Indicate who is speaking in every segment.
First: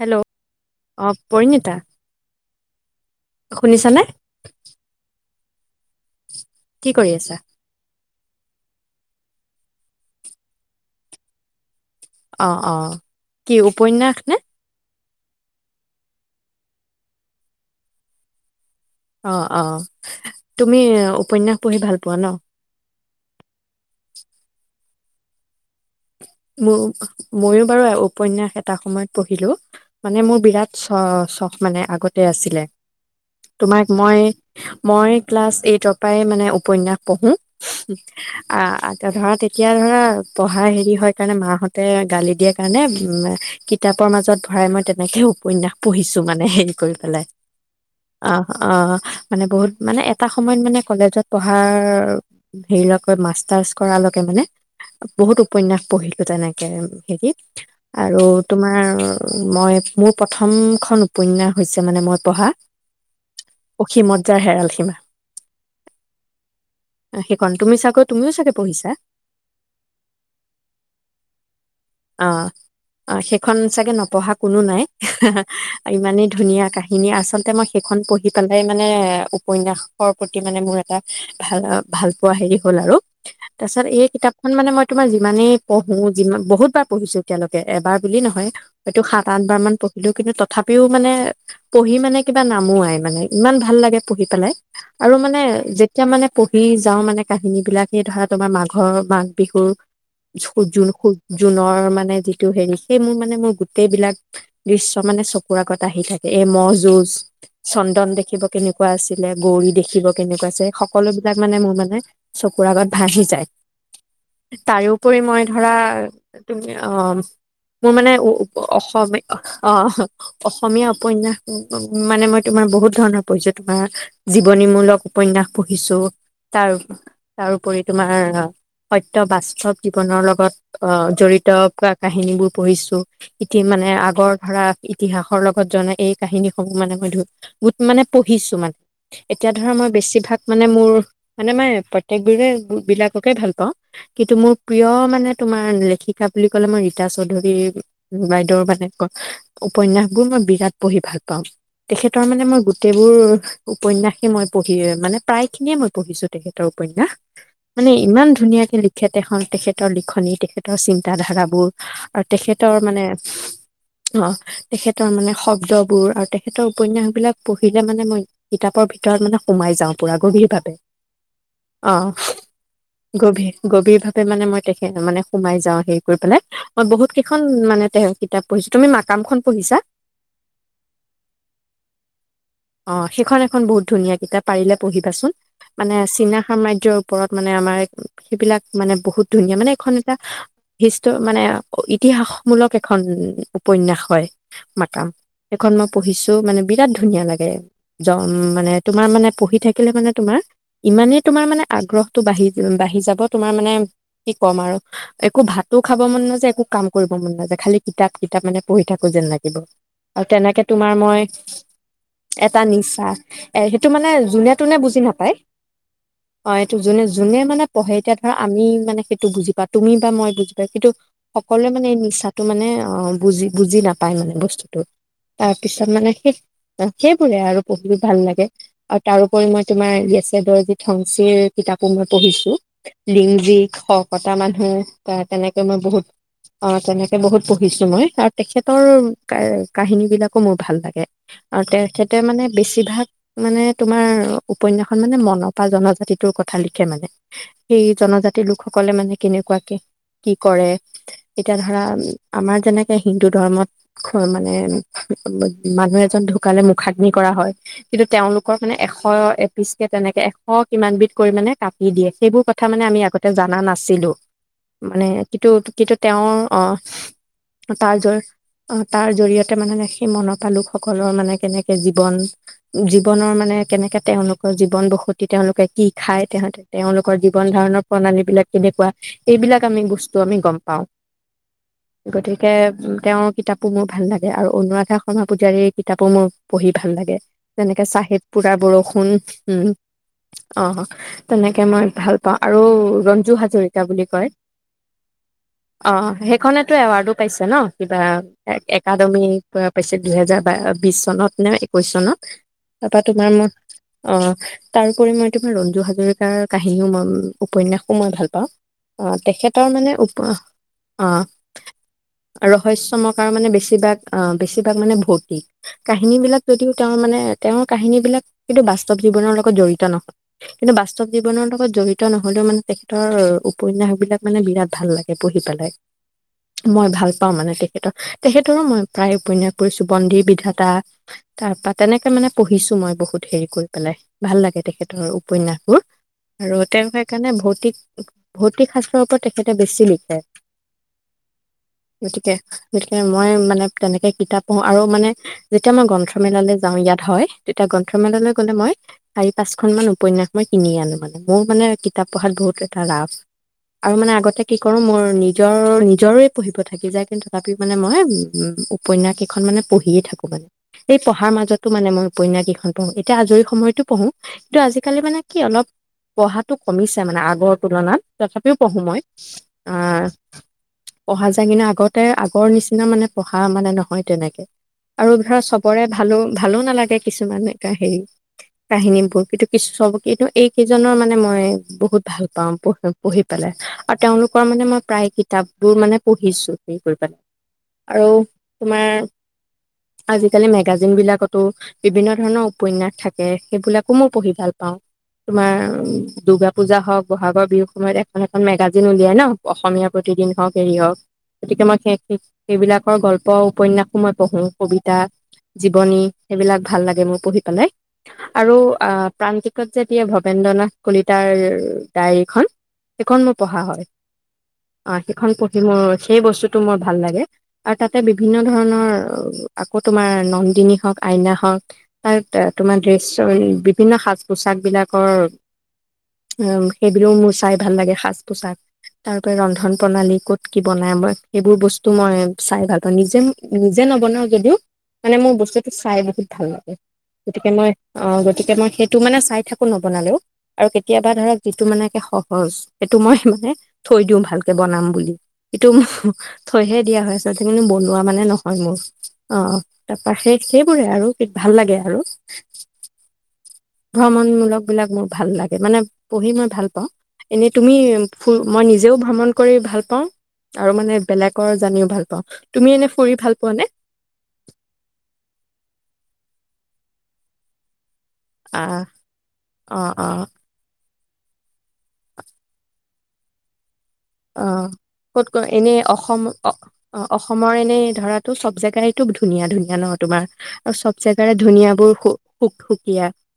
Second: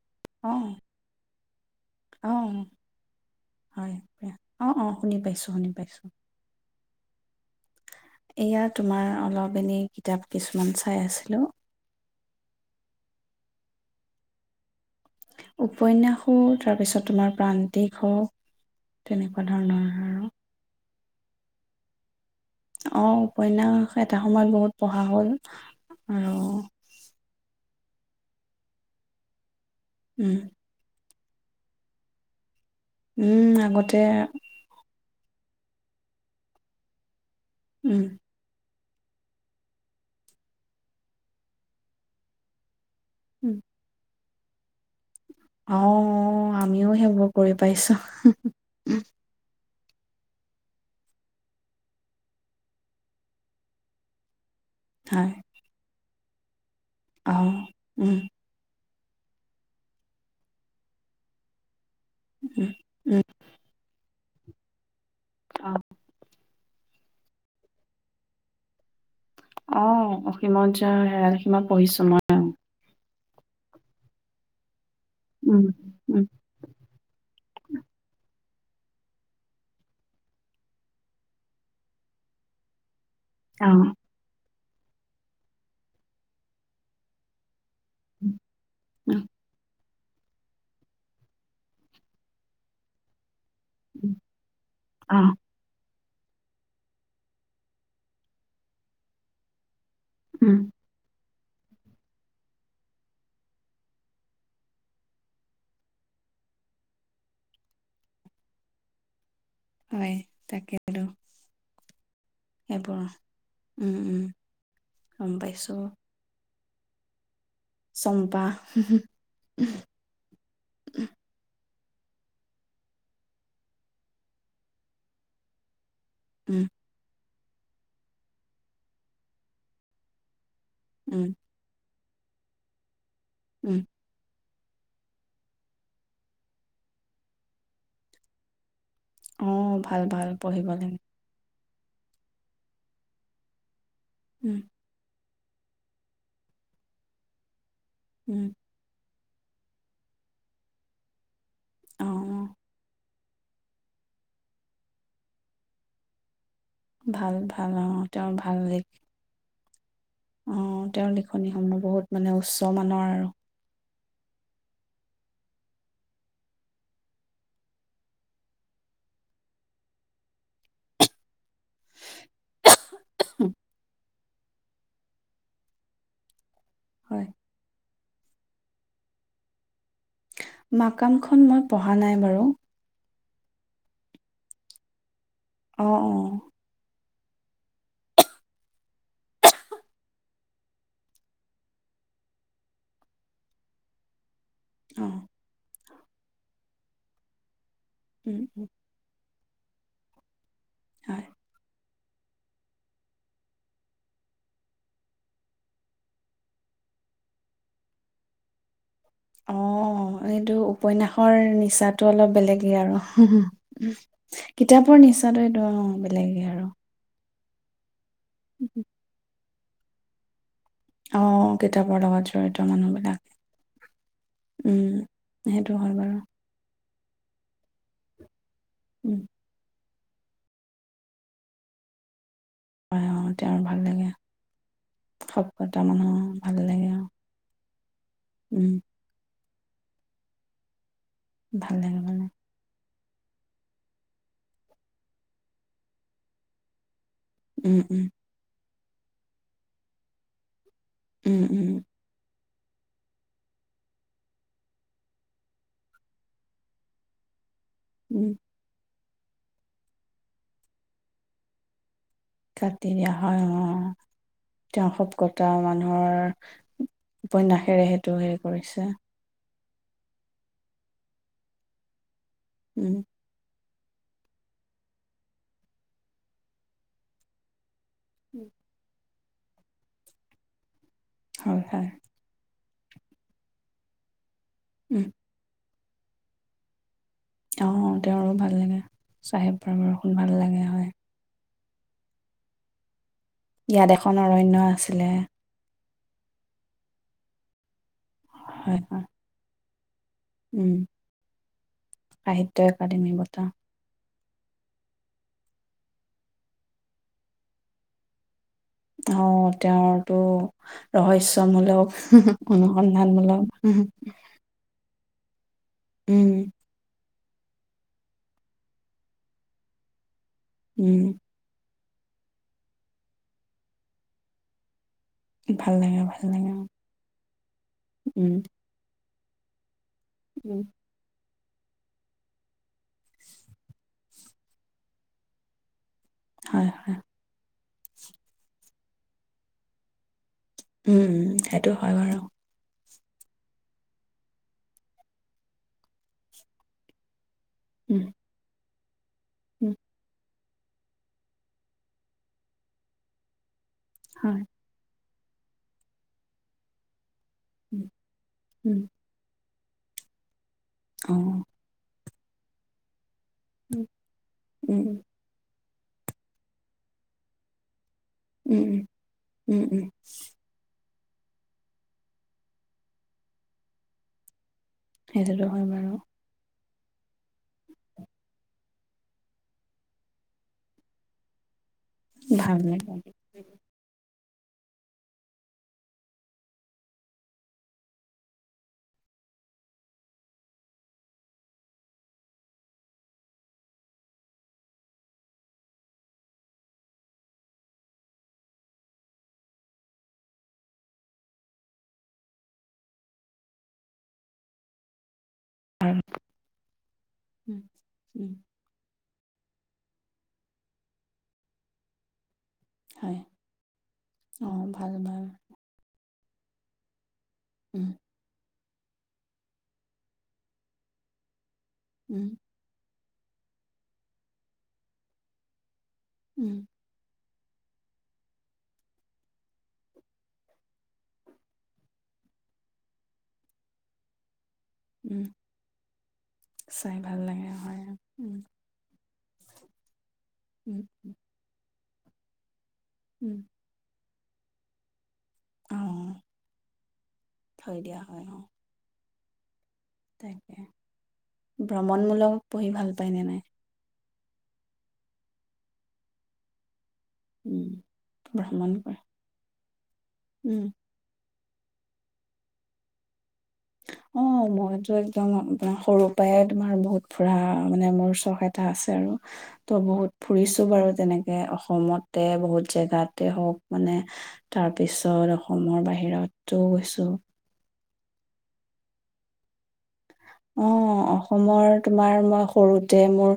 Speaker 1: Hello
Speaker 2: অঁ
Speaker 1: অ', পৰিণিতা।
Speaker 2: অঁ হয় অ', অ', শুনি পাইছোঁ। শুনি পাইছোঁ।
Speaker 1: কি কৰি আছা?
Speaker 2: এয়া তোমাৰ অলপ এনেই কিতাপ কিছুমান চাই আছিলোঁ।
Speaker 1: অ', অ', কি উপন্যাস নে?
Speaker 2: উপন্যাসো তাৰপিছত তোমাৰ প্ৰান্তিক হওঁ।
Speaker 1: অ', অ', তুমি উপন্যাস পঢ়ি ভাল পোৱা ন'?
Speaker 2: অঁ উপন্যাস এটা সময়ত বহুত পঢ়া হ'ল। আৰু
Speaker 1: মোক ময়ো বাৰু উপন্যাস এটা সময়ত পঢ়িলো। মানে
Speaker 2: উম
Speaker 1: মোৰ বিৰাট চ চখ মানে আগতে আছিলে।
Speaker 2: উম
Speaker 1: তোমাক
Speaker 2: আগতে
Speaker 1: মই মই ক্লাছ এইটৰ পৰাই মানে উপন্যাস পঢ়োঁ।
Speaker 2: উম
Speaker 1: অ', আ ধৰা তেতিয়া ধৰা পঢ়া হেৰি হয়। সেইকাৰণে মাহঁতে গালি দিয়াৰ কাৰণে উম, কিতাপৰ মাজত ভৰাই মই তেনেকে উপন্যায়াস
Speaker 2: অঁ
Speaker 1: পঢ়িছো মানে হেৰি
Speaker 2: আমিও
Speaker 1: কৰি পেলাই
Speaker 2: সেইবোৰ কৰি পাইছোঁ
Speaker 1: অহ, অহ,
Speaker 2: উম,
Speaker 1: মানে বহুত মানে এটা সময়ত মানে কলেজত পঢ়াৰ হেৰি ল' মাষ্টাৰ্চ কৰালৈকে মানে
Speaker 2: হয়
Speaker 1: বহুত উপন্যাস পঢ়িলোঁ তেনেকেই। হেৰি
Speaker 2: অঁ উম
Speaker 1: আৰু তোমাৰ মই মোৰ প্ৰথমখন উপন্যাস হৈছে মানে মই পঢ়া
Speaker 2: উম উম
Speaker 1: অসীমত। জাৰ হেৰাল সীমা।
Speaker 2: আহ
Speaker 1: সেইখন তুমি চাগৈ তুমিও চাগে পঢ়িছা।
Speaker 2: অ অসীমত যাৰ হেৰাল সীমা কিমান পঢ়িছো মই অ।
Speaker 1: অ সেইখন চাগে নপঢ়া কোনো নাই।
Speaker 2: উম উম
Speaker 1: ইমানেই ধুনীয়া কাহিনী আচলতে মই সেইখন পঢ়ি। সকালে মানে উপন্যাসৰ প্ৰতি মানে মোৰ এটা ভাল ভাল পোৱা হেৰি হ'ল আৰু তাৰছত এই কিতাপ। মানে মই তোমাৰ যিমানেই পঢ়ো যিমান বহুত বাৰ পঢ়িছোঁ এতিয়ালৈকে। এবাৰ বুলি নহয় হয়টো
Speaker 2: অঁ
Speaker 1: সাত আঠ বাৰ মান। কিন্তু তথাপিও মানে পঢ়ি মানে কিবা নামো আই মানে ইমান ভাল লাগে পঢ়ি পেলাই আৰু
Speaker 2: অ',
Speaker 1: মানে। এতিয়া মানে পঢ়ি যাওঁ মানে কাহিনী বিলাকে ধৰা তোমাৰ মাঘৰ মাঘ বিহুৰ
Speaker 2: উম।
Speaker 1: খু জ খু জুনৰ মানে যিটো হেৰি সেই মোৰ মানে মোৰ গোটেই বিলাক দৃশ্য মানে চকুৰ আগত আহি থাকে এই ম'হ যুজ চন্দন দেখিব কেনেকুৱা আছিলে গৌৰী দেখিব
Speaker 2: হয়,
Speaker 1: কেনেকুৱা আছে
Speaker 2: তাকেতো
Speaker 1: সকলো বিলাক মানে মোৰ মানে চকুৰ আগত
Speaker 2: সেইবোৰ
Speaker 1: ভাহি যায়
Speaker 2: উম, উম,
Speaker 1: তাৰোপৰি
Speaker 2: গম
Speaker 1: মই ধৰা
Speaker 2: পাইছোঁ।
Speaker 1: তুমি অ মোৰ মানে
Speaker 2: চম্পা
Speaker 1: অসম অ অসমীয়া উপন্যাস উ মানে মই তোমাৰ বহুত ধৰণৰ পঢ়িছো তোমাৰ জীৱনীমূলক উপন্যাসো পঢ়িছো।
Speaker 2: উম,
Speaker 1: তাৰোপ তাৰোপৰি তোমাৰ সত্য বাস্তৱ জীৱনৰ লগত অ
Speaker 2: উম,
Speaker 1: জৰি ক কাহিনী বোৰ পঢ়িছো। এতিয়া
Speaker 2: উম,
Speaker 1: মানে আগৰ ধৰা ইতিহাসৰ লগত জনা এই কাহিনীসমূহ মানে মই গোট মানে পঢ়িছো মানে। এতিয়া ধৰা
Speaker 2: অ',
Speaker 1: মই
Speaker 2: ভাল ভাল
Speaker 1: বেছিভাগ মানে
Speaker 2: পঢ়িব
Speaker 1: মোৰ
Speaker 2: লাগে।
Speaker 1: মানে মই প্ৰত্যেক বোৰে বিলাককে ভাল পাওঁ। কিন্তু মোৰ
Speaker 2: উম,
Speaker 1: প্ৰিয় মানে। তোমাৰ লেখি। কা বুলি ক'লে ম‌ই ৰীতা চৌধুৰী
Speaker 2: উম,
Speaker 1: বাইদেউৰ মানে ক উপন্যাসবোৰ মই বিৰাট পঢ়ি ভাল পাওঁ তেখেতৰ মানে
Speaker 2: অ',
Speaker 1: মই গোটেইবোৰ উপন্যাসে মই পঢ়ি মানে প্ৰায় খিনিয়ে মই পঢ়িছোঁ তেখেত তৰ উপন্যাস
Speaker 2: ভাল ভাল
Speaker 1: মানে
Speaker 2: অ',
Speaker 1: ইমান
Speaker 2: তেওঁৰ ভাল
Speaker 1: ধুনীয়াকে
Speaker 2: লিখ
Speaker 1: লিখে তেখন তেখেত তৰ লিখনি তেখেতৰ
Speaker 2: অ',
Speaker 1: চিন্ত
Speaker 2: তেওঁৰ
Speaker 1: ধাৰা বোৰ
Speaker 2: লিখনিসমূহ বহুত
Speaker 1: আৰু
Speaker 2: মানে উচ্চ
Speaker 1: তেখেতৰ মানে।
Speaker 2: মানৰ আৰু
Speaker 1: আহ তেখেতৰ মানে শব্দবোৰ আৰু তেখেতৰ উপন্যাসবিলাক পঢ়িলে মানে মই কিতাপৰ ভিতৰত মানে সোমাই যাওঁ পুৰা গভীৰভাৱে অঁ গভীৰ গভীৰভাৱে মানে মই তেখেত মানে সোমাই যাওঁ সেই কৰি পেলাই মই বহুত
Speaker 2: হয়।
Speaker 1: কেইখন মানে তেওঁ কিতাপ পঢ়িছো তুমি মাকামখন পঢ়িছা
Speaker 2: মাকামখন মই পঢ়া নাই বাৰু
Speaker 1: অঁ সেইখন এখন বহুত ধুনীয়া কিতাপ পাৰিলে পঢ়িবাচোন
Speaker 2: অ',
Speaker 1: মানে চীনা
Speaker 2: অ',
Speaker 1: সাম্ৰাজ্যৰো ওপৰত মানে আমাৰ সেইবিলাক মানে বহুত ধুনীয়া মানে এখন এটা ভষ্ট মানে ইতিহাসমূলক এখন উপন্যাস হয় মাটাম
Speaker 2: অ',
Speaker 1: এখন ম পঢ়িছো মানে বিৰাট ধুনীয়া লাগে ম
Speaker 2: উম, উম,
Speaker 1: মানে তোমাৰ মানে পঢ়ি থাকিলে মানে তোমাৰ ইমানেই
Speaker 2: হয়।
Speaker 1: তোমাৰ মানে আগ্ৰহ টো বাহি বাঢ়ি যাব তোমাৰ মানে কি কম আৰু একো ভাত। তো খাব মন নাযায় একো কাম কৰিব মন নাযায় খালি কিতাপ কিতাপ মানে পঢ়ি থাক। যেন
Speaker 2: অ',
Speaker 1: লাগিব আৰু
Speaker 2: এইটো
Speaker 1: তেনেকে তোমাৰ মই
Speaker 2: উপন্যাসৰ নিচাটো অলপ
Speaker 1: এটা
Speaker 2: বেলেগেই আৰু
Speaker 1: নিচা এ সেইটো মানে যোনে তোনে
Speaker 2: কিতাপৰ
Speaker 1: বুজি নাপায়
Speaker 2: নিচাটো এইটো অ', বেলেগেই
Speaker 1: অ এইটো
Speaker 2: আৰু।
Speaker 1: যোনে যোনে মানে পঢ়ে এতিয়া ধৰা আমি মানে সেইটো বুজি পাত তুমি বা মই বুজ [unintelligible]
Speaker 2: অ',
Speaker 1: সকলোৱে মানে
Speaker 2: কিতাপৰ লগত
Speaker 1: নিচাটো
Speaker 2: জড়িত
Speaker 1: মানে অ
Speaker 2: মানুহবিলাক
Speaker 1: বুজি বুজি নাপায় মানে বস্তুটো
Speaker 2: উম, সেইটো
Speaker 1: তাৰপিছত
Speaker 2: হয়
Speaker 1: মানে
Speaker 2: বাৰু
Speaker 1: সে অ সেইবোৰে আৰু পঢ়িও ভাল লাগে। আৰু
Speaker 2: উম,
Speaker 1: তাৰোপৰি মই তোমাৰ ইয়েছে ডৰজিত সংসিৰ কিতাপো মই পঢ়িছো।
Speaker 2: হয় অ', তেওঁৰ
Speaker 1: লিংজিক
Speaker 2: ভাল লাগে
Speaker 1: শকতা মানুহ বা তেনেক টো মই
Speaker 2: সফলতা
Speaker 1: বহুত
Speaker 2: মানুহৰ ভাল
Speaker 1: অ
Speaker 2: লাগে আৰু
Speaker 1: তেনেকে বহুত পঢ়িছো মই আৰু
Speaker 2: উম,
Speaker 1: তেখেতৰ কাৰ কাহিনী বিলাকো মোৰ ভাল লাগে। আৰু
Speaker 2: ভাল লাগে ভাল
Speaker 1: তেখেতে
Speaker 2: লাগে
Speaker 1: মানে বেছিভাগ মানে তোমাৰ উপন্যাসখন মানে মনৰ পৰা জনজাতিটোৰ কথা লিখে মানে।
Speaker 2: উম,
Speaker 1: এই
Speaker 2: উম,
Speaker 1: জনজাতিৰ লোক লোক সকলে মানে কেনেকোৱা কে কি কৰে?
Speaker 2: উম,
Speaker 1: এতিয়া
Speaker 2: উম,
Speaker 1: ধৰা আমাৰ যেনেকে হিন্দু ধৰ্মত মানে মানুহ এজন ঢুকালে মুখাগ্নি কৰা হয়। কিন্তু
Speaker 2: উম,
Speaker 1: তেওঁলোকৰ মানে এখন এশ এপিচ কে তেনেকে এশ কিমানবিধ কৰি মানে কাটি দিয়ে। সেইবোৰ কথা মানে
Speaker 2: কাটি
Speaker 1: আমি
Speaker 2: দিয়া
Speaker 1: আগতে
Speaker 2: হয়
Speaker 1: জানা
Speaker 2: অ',
Speaker 1: নাছিলোঁ।
Speaker 2: তেওঁ
Speaker 1: মানে
Speaker 2: শকতা
Speaker 1: কিন্তু কিন্তু
Speaker 2: মানুহৰ
Speaker 1: তেওঁৰ অহ,
Speaker 2: উপন্যাসেৰে
Speaker 1: তাৰ তাৰ
Speaker 2: সেইটো হেৰি কৰিছে
Speaker 1: জৰিয়তে জৰিয়তে মানে সেই মনৰ পৰা লোকসকলৰ মানে কেনেকে জীৱন
Speaker 2: উম,
Speaker 1: জীৱনৰ মানে কেনেকে তেওঁলোকৰ জীৱন বসতি তেওঁলোকে কি খায় তেহ তেওঁলোকৰ জীৱন ধাৰণৰ প্ৰণালী বিলাক কেনেকুৱা? এইবিলাক আমি বস্তু আমি গম পাওঁ।
Speaker 2: হয়, হয়
Speaker 1: গতিকে তেওঁৰ কিতাপো মোৰ ভাল লাগ আৰু অনুৰাধা
Speaker 2: উম,
Speaker 1: শৰ্মা পূজাৰীৰ কিতাপো মোৰ পঢ়ি ভাল লাগে। যেনেকে
Speaker 2: অ',
Speaker 1: চাহেদ
Speaker 2: তেওঁৰো
Speaker 1: পুৰা
Speaker 2: ভাল লাগে
Speaker 1: বৰষুণ
Speaker 2: চাহেব
Speaker 1: উম,
Speaker 2: পৰামৰ্শন ভাল লাগে
Speaker 1: অ',
Speaker 2: হয়
Speaker 1: তেনেক তাকে মই ভাল পাওঁ আৰু ৰন্ জু হাজৰিকা
Speaker 2: ইয়াত
Speaker 1: বুলি
Speaker 2: এখন
Speaker 1: কয়
Speaker 2: অৰণ্য আছিলে।
Speaker 1: অ', সেইখনেতো এৱাৰ্ডো পাইছে ন'। কিবা
Speaker 2: হয়, হয়
Speaker 1: একাডেমি পিছে দুহেজাৰ
Speaker 2: উম,
Speaker 1: বিশ চনত নে একৈশ চনত
Speaker 2: সাহিত্য
Speaker 1: তাৰপা
Speaker 2: একাডেমি
Speaker 1: তোমাৰ ম
Speaker 2: বঁটা
Speaker 1: অ', তাৰোপৰি মই তোমাৰ ৰঞ্জু হাজৰিকাৰ কাহিনী উপন্যাসো মই ভাল পাওঁ। অ', তেখেতৰ মানে অহ,
Speaker 2: ৰহস্যমূলক
Speaker 1: ৰহস্যম কাৰ
Speaker 2: অনুসন্ধানমূলক
Speaker 1: মানে
Speaker 2: উম,
Speaker 1: বেছিভাগ অহ, বেছিভাগ মানে ভূত ঠিক কাহিনী
Speaker 2: উম,
Speaker 1: বিলাক যদিও তেওঁ মানে তেওঁৰ কাহিনীবিলাক কিন্তু বাস্তৱ জীৱনৰ লগত জড়িত নহয়। কিন্তু
Speaker 2: উম,
Speaker 1: বাস্তৱ জীৱনৰ লগত জড়িত নহ'লেও মানে তেখেতৰ উপন্যাসবিলাক মানে বিৰাট ভাল লাগে। পঢ়ি পেলাই,
Speaker 2: ভাল লাগে, ভাল লাগে অ',
Speaker 1: মই ভাল পাওঁ মানে তেখেতৰ
Speaker 2: উম।
Speaker 1: তেখেতৰো মই তায় উপন্যাস কৰিছো বন্দী
Speaker 2: উম।
Speaker 1: বিধাতা তাৰ পৰা তেনেকে মানে পঢ়িছো মই বহুত হেৰি কৰি পেলাই ভাল লাগে তেখেতৰ উপন্যাসবোৰ। আৰু
Speaker 2: হয়,
Speaker 1: তেওঁল
Speaker 2: হয়,
Speaker 1: সেইকাৰণে ভৌতিক অ'। ভৌতিক শাস্ত্ৰৰ ওপৰত তেখেতে বেছি লিখে।
Speaker 2: উম, সেইটো হয় বাৰু।
Speaker 1: গতিকে গতিকে মই মানে তেনেকে কিতাপ পঢ়ো আৰু মানে যেতিয়া মই গ্ৰন্থমেলালৈ যাওঁ ইয়াত হয় তেতিয়া
Speaker 2: উম,
Speaker 1: গ্ৰন্থমেলালৈ গ'লে মই চাৰি
Speaker 2: উম,
Speaker 1: পাঁচখন মান উপন্যাস মই কিনি আনো মানে মোৰ মানে কিতাপ পঢ়াত বহুত এটা ৰাভ আৰু মানে আগতে
Speaker 2: হয়,
Speaker 1: কি কৰো মোৰ নিজ নিজৰ, নিজৰে পঢ়িব থাকি যায় কিন্তু তথাপি মানে
Speaker 2: উম,
Speaker 1: মই উম, উপন্যাস কেইখন মানে পঢ়িয়ে থাকো মানে। সেই পঢ়াৰ
Speaker 2: অ'।
Speaker 1: মাজতো মানে মই উপন্যাস কেইখন [unintelligible] এতিয়া আজৰি সময়তো
Speaker 2: উম।
Speaker 1: পঢ়ো কিন্তু
Speaker 2: উম, উম,
Speaker 1: আজিকালি মানে কি অলপ পঢ়াটো কমিছে মানে আগৰ তুলনাত তথাপিও পঢ়ো
Speaker 2: উম,
Speaker 1: মই,
Speaker 2: উম,
Speaker 1: আ
Speaker 2: উম,
Speaker 1: পঢ়া যায়, কিনে আগতে, আগৰ নিচিনা মানে পঢ়া মানে নহয়, তেনেকে। আৰু ধৰা
Speaker 2: সেইটোতো হয়
Speaker 1: চবৰে
Speaker 2: বাৰু
Speaker 1: ভালো, ভালো নালাগ কিছুমান এ, হেৰি কাহিনীবোৰ কিন্তু কিচু চব কিন্তু এইকেইজনৰ মানে মই বহুত ভাল পাওঁ পঢ় [unintelligible] তেওঁলোকৰ মানে মই প্ৰায় কিতাপবোৰ মানে পঢ়িছোঁ হেৰি কৰি পেলাই আৰু তোমাৰ আজিকালি মেগাজিনবিলাকতো বিভিন্ন ধৰণৰ উপন্যাস থাকে, সেইবিলাকো মই পঢ়ি ভাল পাওঁ তোমাৰ দুৰ্গা পূজা হওঁক, বহাগৰ বিহু সময়ত এখন, এখন মেগাজিন উলিয়াই ন, অসমীয়াৰ প্ৰতিদিন হওঁক হেৰি হওঁক গতিকে সেই সেইবিলাকৰ গল্প, উপন্যাসো মই পঢ়োঁ কবিতা জীৱনী
Speaker 2: আৰু।
Speaker 1: সেইবিলাক ভাল লাগে মোৰ পঢ়ি
Speaker 2: উম,
Speaker 1: পেলাই
Speaker 2: উম।
Speaker 1: আৰু প্ৰান্তিকত যে দিয়ে ভবেন্দ্ৰ নাথ কলিতাৰ ডায়েৰীখনন
Speaker 2: হয়,
Speaker 1: সেইখন মোৰ পঢ়া হয়
Speaker 2: ভাল,
Speaker 1: অ
Speaker 2: ভাল,
Speaker 1: সেইখন পঢ়ি মোৰ সেই বস্তুতটো মোৰ ভাল লাগে আৰু
Speaker 2: উম,
Speaker 1: তাতে বিভিন্ন ধৰণৰ আকৌ তোমাৰ নন্দিনী হওক আইনা হওক
Speaker 2: উম,
Speaker 1: আত তোমাৰ ৰে বিভিন্ন সাজ পোছাকবিলাকৰ উ
Speaker 2: উম,
Speaker 1: সেইবিলোও মুচ ভাল লাগে সাজ পোছাক তাৰপ ৰন্ধন প্ৰণালী ক'ত কি বনায় মই সেইবোৰ বস্তু মই চাই ভাল পাওঁ নিজে নিজে নবনাওঁ যদিও মানে
Speaker 2: উম।
Speaker 1: মোৰ বস্তুটো চাই বহুত ভাল লাগে
Speaker 2: চাই ভাল লাগে
Speaker 1: গতিকে মই
Speaker 2: হয়,
Speaker 1: অ
Speaker 2: উম,
Speaker 1: গতিকে মই সেই তো মানে চাই থাকো নবনালেও আৰু
Speaker 2: উম,
Speaker 1: কেতিয়াবা ধৰক যিটো মানে এশ সচ এইটো মই
Speaker 2: উম,
Speaker 1: মানে থৈ দিওঁ ভালকে বনাম বুলি সটোক
Speaker 2: অ',
Speaker 1: থৈহে দিয়া হৈ াতে কিনু
Speaker 2: থৈ দিয়া
Speaker 1: বনোৱা মানে
Speaker 2: হয়, অ',
Speaker 1: নহয় মোৰ অ তাৰপা সেষ
Speaker 2: তাকে।
Speaker 1: সেইবোৰে আৰু কি ভাল লাগে আৰু
Speaker 2: ভ্ৰমণমূলক পঢ়ি ভাল পায় নে নাই?
Speaker 1: ভ্ৰমণমূলক বিলাক মোৰ ভাল লাগে মানে পঢ়ি মই ভাল পাওঁ এনেই
Speaker 2: উম,
Speaker 1: তুমি ফ মই
Speaker 2: ভ্ৰমণ
Speaker 1: নিজেও
Speaker 2: কৰে।
Speaker 1: ভ্ৰমণ কৰি ভাল পাওঁ
Speaker 2: উম,
Speaker 1: আৰু মানে বেলেগ জানিও ভাল পাওঁ তুমি এনে ফুৰি ভাল পোৱা নে
Speaker 2: অ মইতো একদম আপোনাৰ সৰু পৰাই তোমাৰ বহুত ফুৰা মানে মোৰ চখ এটা
Speaker 1: আহ
Speaker 2: আছে আৰু ত'
Speaker 1: অ অ
Speaker 2: বহুত ফুৰিছো বাৰু তেনেকৈ অসমতে বহুত জেগাতে হওক মানে
Speaker 1: অ ক'ত
Speaker 2: তাৰপিছত
Speaker 1: ক এনে
Speaker 2: অসমৰ বাহিৰতো গৈছো
Speaker 1: ধৰাতটো চব জেগাই এইটো ধুনীয়া ধুনীয়া নহ
Speaker 2: অ অসমৰ
Speaker 1: সু
Speaker 2: তোমাৰ মই
Speaker 1: সুক
Speaker 2: সৰুতে
Speaker 1: সুকীয়া
Speaker 2: মোৰ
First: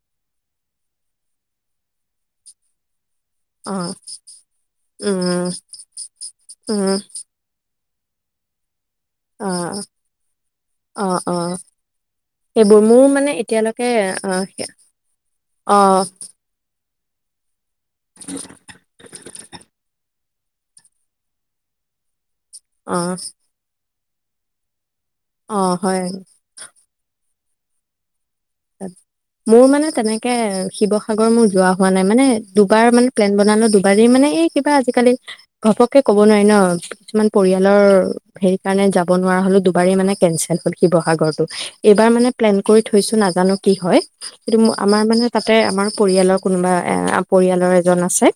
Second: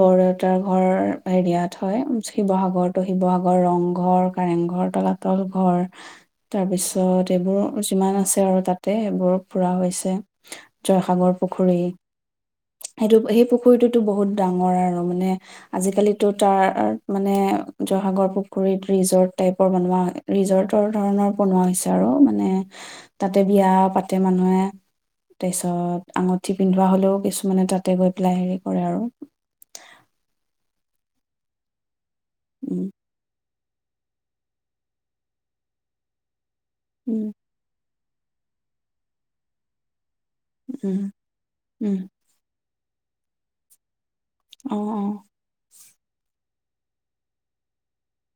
Speaker 2: বৰ দেউতাৰ ঘৰ হৰিয়াত হয় শিৱসাগৰ শিৱসাগৰ
Speaker 1: অ
Speaker 2: ৰংঘৰ কাৰেংঘৰ তলাতল
Speaker 1: উম
Speaker 2: ঘৰ
Speaker 1: উম
Speaker 2: তাৰপিছত এইবোৰ যিমান আছে আৰু তাত সেইবোৰ
Speaker 1: অ
Speaker 2: ফুৰা হৈছে জ
Speaker 1: অ অ
Speaker 2: পুখুৰী
Speaker 1: সেইবোৰ মোৰ
Speaker 2: সেইটো
Speaker 1: মানে
Speaker 2: সেই
Speaker 1: এতিয়ালৈকে
Speaker 2: পুখুৰীটোতো বহুত
Speaker 1: অ
Speaker 2: ডাঙৰ আৰু মানে
Speaker 1: অ
Speaker 2: আজিকালি তাৰ মানে জহাগৰ পুখুৰীত ৰিজৰ্ট টাইপৰ বনোৱা হয় ৰিজৰ্টৰ ধৰণৰ বনোৱা হৈছে আৰু মান মান
Speaker 1: অ
Speaker 2: তাতে বিয়া পাতি তাতে মানুহে তাৰ
Speaker 1: অ
Speaker 2: পিছত
Speaker 1: হয়
Speaker 2: আঙুঠি পিন্ধোৱা হলেও কিছু মানে তাতে গৈ
Speaker 1: মোৰ মানে তেনেকে শিৱ শিৱসাগৰ মোৰ যোৱা হোৱা নাই মানে
Speaker 2: উম
Speaker 1: দুবাৰ মানে প্লেন বনালো দুবাৰি মানে এই কিবা আজিকালি ঘপককে ক'ব নোৱাৰি ন
Speaker 2: উম
Speaker 1: কিছুমান পৰিয়ালৰ সেইকাৰণে যাব নোৱাৰা হলো দুবাৰি মানে কেনচেল হল
Speaker 2: উম
Speaker 1: শিৱসাগটো
Speaker 2: উম
Speaker 1: এইবাৰ মে্লে কৰি থৈছো নান জানো কি হয় কিটো
Speaker 2: অ অ
Speaker 1: আমাৰ মানে তাতে আমাৰ পৰিয়ালৰ কোনোবা পৰিয়ালৰ এজন আছে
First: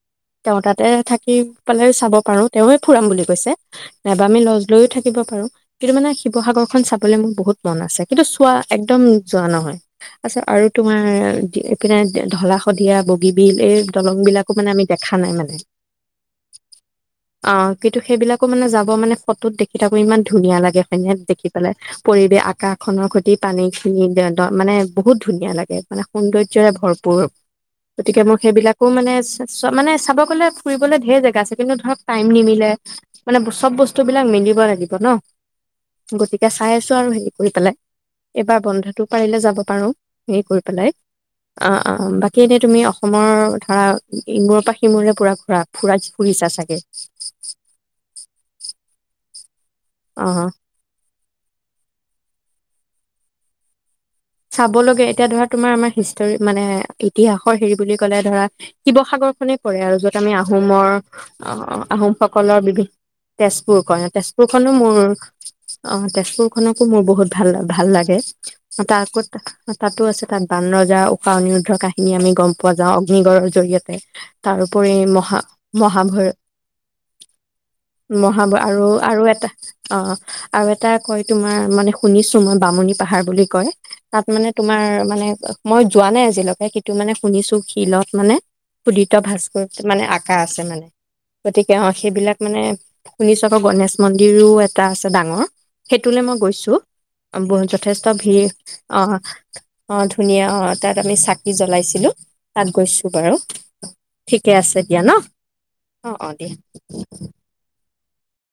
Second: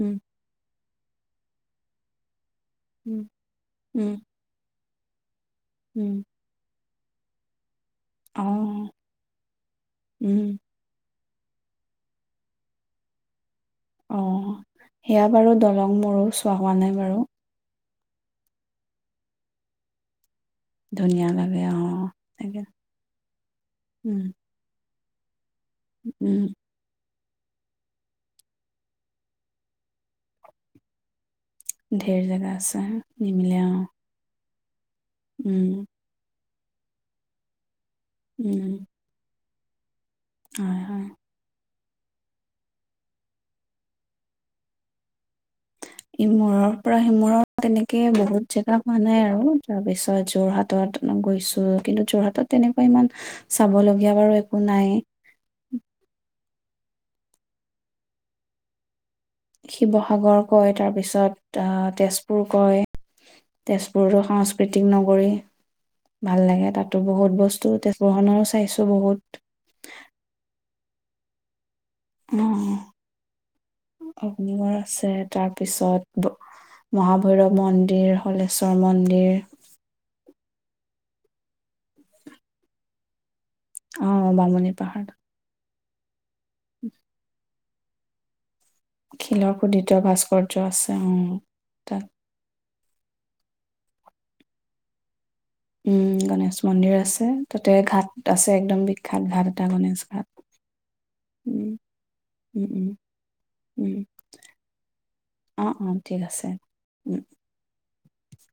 Speaker 2: উম
Speaker 1: তেওঁ তাতে থাকি পেলাই চাব পাৰো তেওঁৱে ফুৰাম
Speaker 2: উম
Speaker 1: বুলি কৈছে
Speaker 2: উম
Speaker 1: নবামি লজ লৈয়ও থাকিব পাৰো কিন্তু মানে
Speaker 2: উম
Speaker 1: শিৱসাগৰ খন চাব বোলে মোৰ বহুত মন আছে কিন্তু
Speaker 2: অ
Speaker 1: চোৱা একদম যোৱা নহয় আচছাত
Speaker 2: উম
Speaker 1: আৰু তোমাৰ এইপিনে ঢলা শদিয়া বগীবিল এই দলং বিলাকো
Speaker 2: অ',
Speaker 1: মানে আমি দেখা
Speaker 2: সেয়া
Speaker 1: নাই
Speaker 2: বাৰু
Speaker 1: মানে
Speaker 2: দলং মোৰো চোৱা হোৱা নাই বাৰু
Speaker 1: অ কিন্তু সেইবিলাকো মানে যাব মানে ফটোত দেখি থাকো ইমান ধুনীয়া লাগে হয়নে
Speaker 2: ধুনীয়া
Speaker 1: দেখি
Speaker 2: লাগে
Speaker 1: পেলাই
Speaker 2: অ',
Speaker 1: পৰিৱেশ
Speaker 2: তাকে
Speaker 1: আকাশখনৰ সতি পানী
Speaker 2: উম,
Speaker 1: [unintelligible] বহুত ধুনীয়া লাগ মানে
Speaker 2: উম,
Speaker 1: সৌন্দৰ্যৰে ভৰপূৰ। গতিকে মোৰ সেইবিলাকো মানে, মানে চাব গ'লে ফুৰিবলে ধেই জেগা আছে কিনো ধৰক
Speaker 2: ঢেৰ
Speaker 1: টাইম
Speaker 2: জেগা
Speaker 1: নিমিলে
Speaker 2: আছে
Speaker 1: মানে
Speaker 2: নিমিলে
Speaker 1: চব
Speaker 2: অ',
Speaker 1: বস্তু বিলাক মিলি [unintelligible] ন,
Speaker 2: উম,
Speaker 1: গতিক এতিয়া চাই আছো আৰু হেৰি কৰি পেলাই। এবা
Speaker 2: উম,
Speaker 1: বন্ধটো পাৰিলে যাব [unintelligible] সেই কৰি
Speaker 2: হয়,
Speaker 1: পেলাই
Speaker 2: হয়,
Speaker 1: অ', অ', বাকী এনে তুমি অসমৰ ধৰা ইমূৰৰ পৰা সিমূৰলৈ পুৰা ঘুৰা ফুৰা ফুৰিছা
Speaker 2: ইমূৰৰ
Speaker 1: চাগে
Speaker 2: পৰা সিমূৰৰ তেনেকে বহুত জেগা মানে আৰু তাৰপিছত
Speaker 1: অ
Speaker 2: যোৰহাটত গৈছোঁ কিন্তু যোৰহাটত তেনেকুৱা ইমান চাব ল
Speaker 1: চাব লগে এতিয়া ধৰা তোমাৰ আমাৰ হিষ্টৰী মানে ইতিহাসৰ হেৰি বুলি ক'লে ধৰা শিৱ শিসাগৰখনে পৰে আৰু য'ত আমি
Speaker 2: শিৱসাগৰ কয়
Speaker 1: আহোমৰ
Speaker 2: তাৰপিছত আহ তেজপুৰ
Speaker 1: আহোমসকলৰ
Speaker 2: কয়
Speaker 1: বিভিন্ন তেজপুৰ পৰে
Speaker 2: তেজপুৰতো
Speaker 1: তেজপুৰখনো
Speaker 2: সাংস্কৃতিক
Speaker 1: মোৰ
Speaker 2: নগৰী
Speaker 1: অ',
Speaker 2: ভাল লাগে
Speaker 1: তেজপুৰখনকো
Speaker 2: তাতো
Speaker 1: মোৰ বহুত ভাল
Speaker 2: বস্তু
Speaker 1: ভাল লাগে,
Speaker 2: তেজপুৰখনৰো চাইছো বহুত
Speaker 1: তাত তাতে আছে তাত বান ৰজা উশা অনিৰুদ্ধৰ কাহ খিনি আমি গম পোৱা
Speaker 2: অ',
Speaker 1: যাওঁ অগ্নিগড়ৰ জৰিয়তে
Speaker 2: অগ্নিগড়
Speaker 1: তাৰওপৰি
Speaker 2: আছে
Speaker 1: মহা
Speaker 2: তাৰপিছত
Speaker 1: মহাভৈ
Speaker 2: ব- মহাভৈৰৱ মন্দিৰ
Speaker 1: মহাভয়
Speaker 2: হলেশ্বৰ
Speaker 1: আৰু আৰু
Speaker 2: মন্দিৰ
Speaker 1: এটা অ' আৰু এটা কয় তোমাৰ মানে শুনিছো মই বামুণী পাহাৰ বুলি কয়। তাত
Speaker 2: আহ
Speaker 1: মানে
Speaker 2: বামুণী
Speaker 1: তোমাৰ
Speaker 2: পাহাৰ
Speaker 1: মানে মই যোৱা নাই আ আজিলৈকে সেইটো মানে শুনিছো শিলত মানে পুদিত
Speaker 2: শিলৰ
Speaker 1: ভাস্কৰ
Speaker 2: ক্ষুদিত
Speaker 1: মানে আকা
Speaker 2: ভাস্কৰ্য
Speaker 1: আছে মানে
Speaker 2: অ
Speaker 1: গতিকে অ',
Speaker 2: তাত
Speaker 1: সেইবিলাক মানে শুনিছ তাতে গণেশ মন্দিৰো এটা আছে ডাঙৰ।
Speaker 2: উম,
Speaker 1: সেইটোলে মই
Speaker 2: গনেশ
Speaker 1: গৈছো।
Speaker 2: মন্দিৰো আছে
Speaker 1: ব-
Speaker 2: তাতে
Speaker 1: যথেষ্ট
Speaker 2: ঘাট আছে
Speaker 1: ভিৰ
Speaker 2: একদম
Speaker 1: অ',
Speaker 2: বিখ্যাত ঘাট এটা গণেশ
Speaker 1: অ',
Speaker 2: ঘাট
Speaker 1: ধুনীয়া অ', তাত আমি চাকি
Speaker 2: উম
Speaker 1: জ্বলাইছিলোঁ
Speaker 2: উম
Speaker 1: তাত
Speaker 2: উম
Speaker 1: গৈছো বাৰু
Speaker 2: উম
Speaker 1: ঠিকে আছে দিয়া ন' অ', অ', দিয়া।
Speaker 2: উম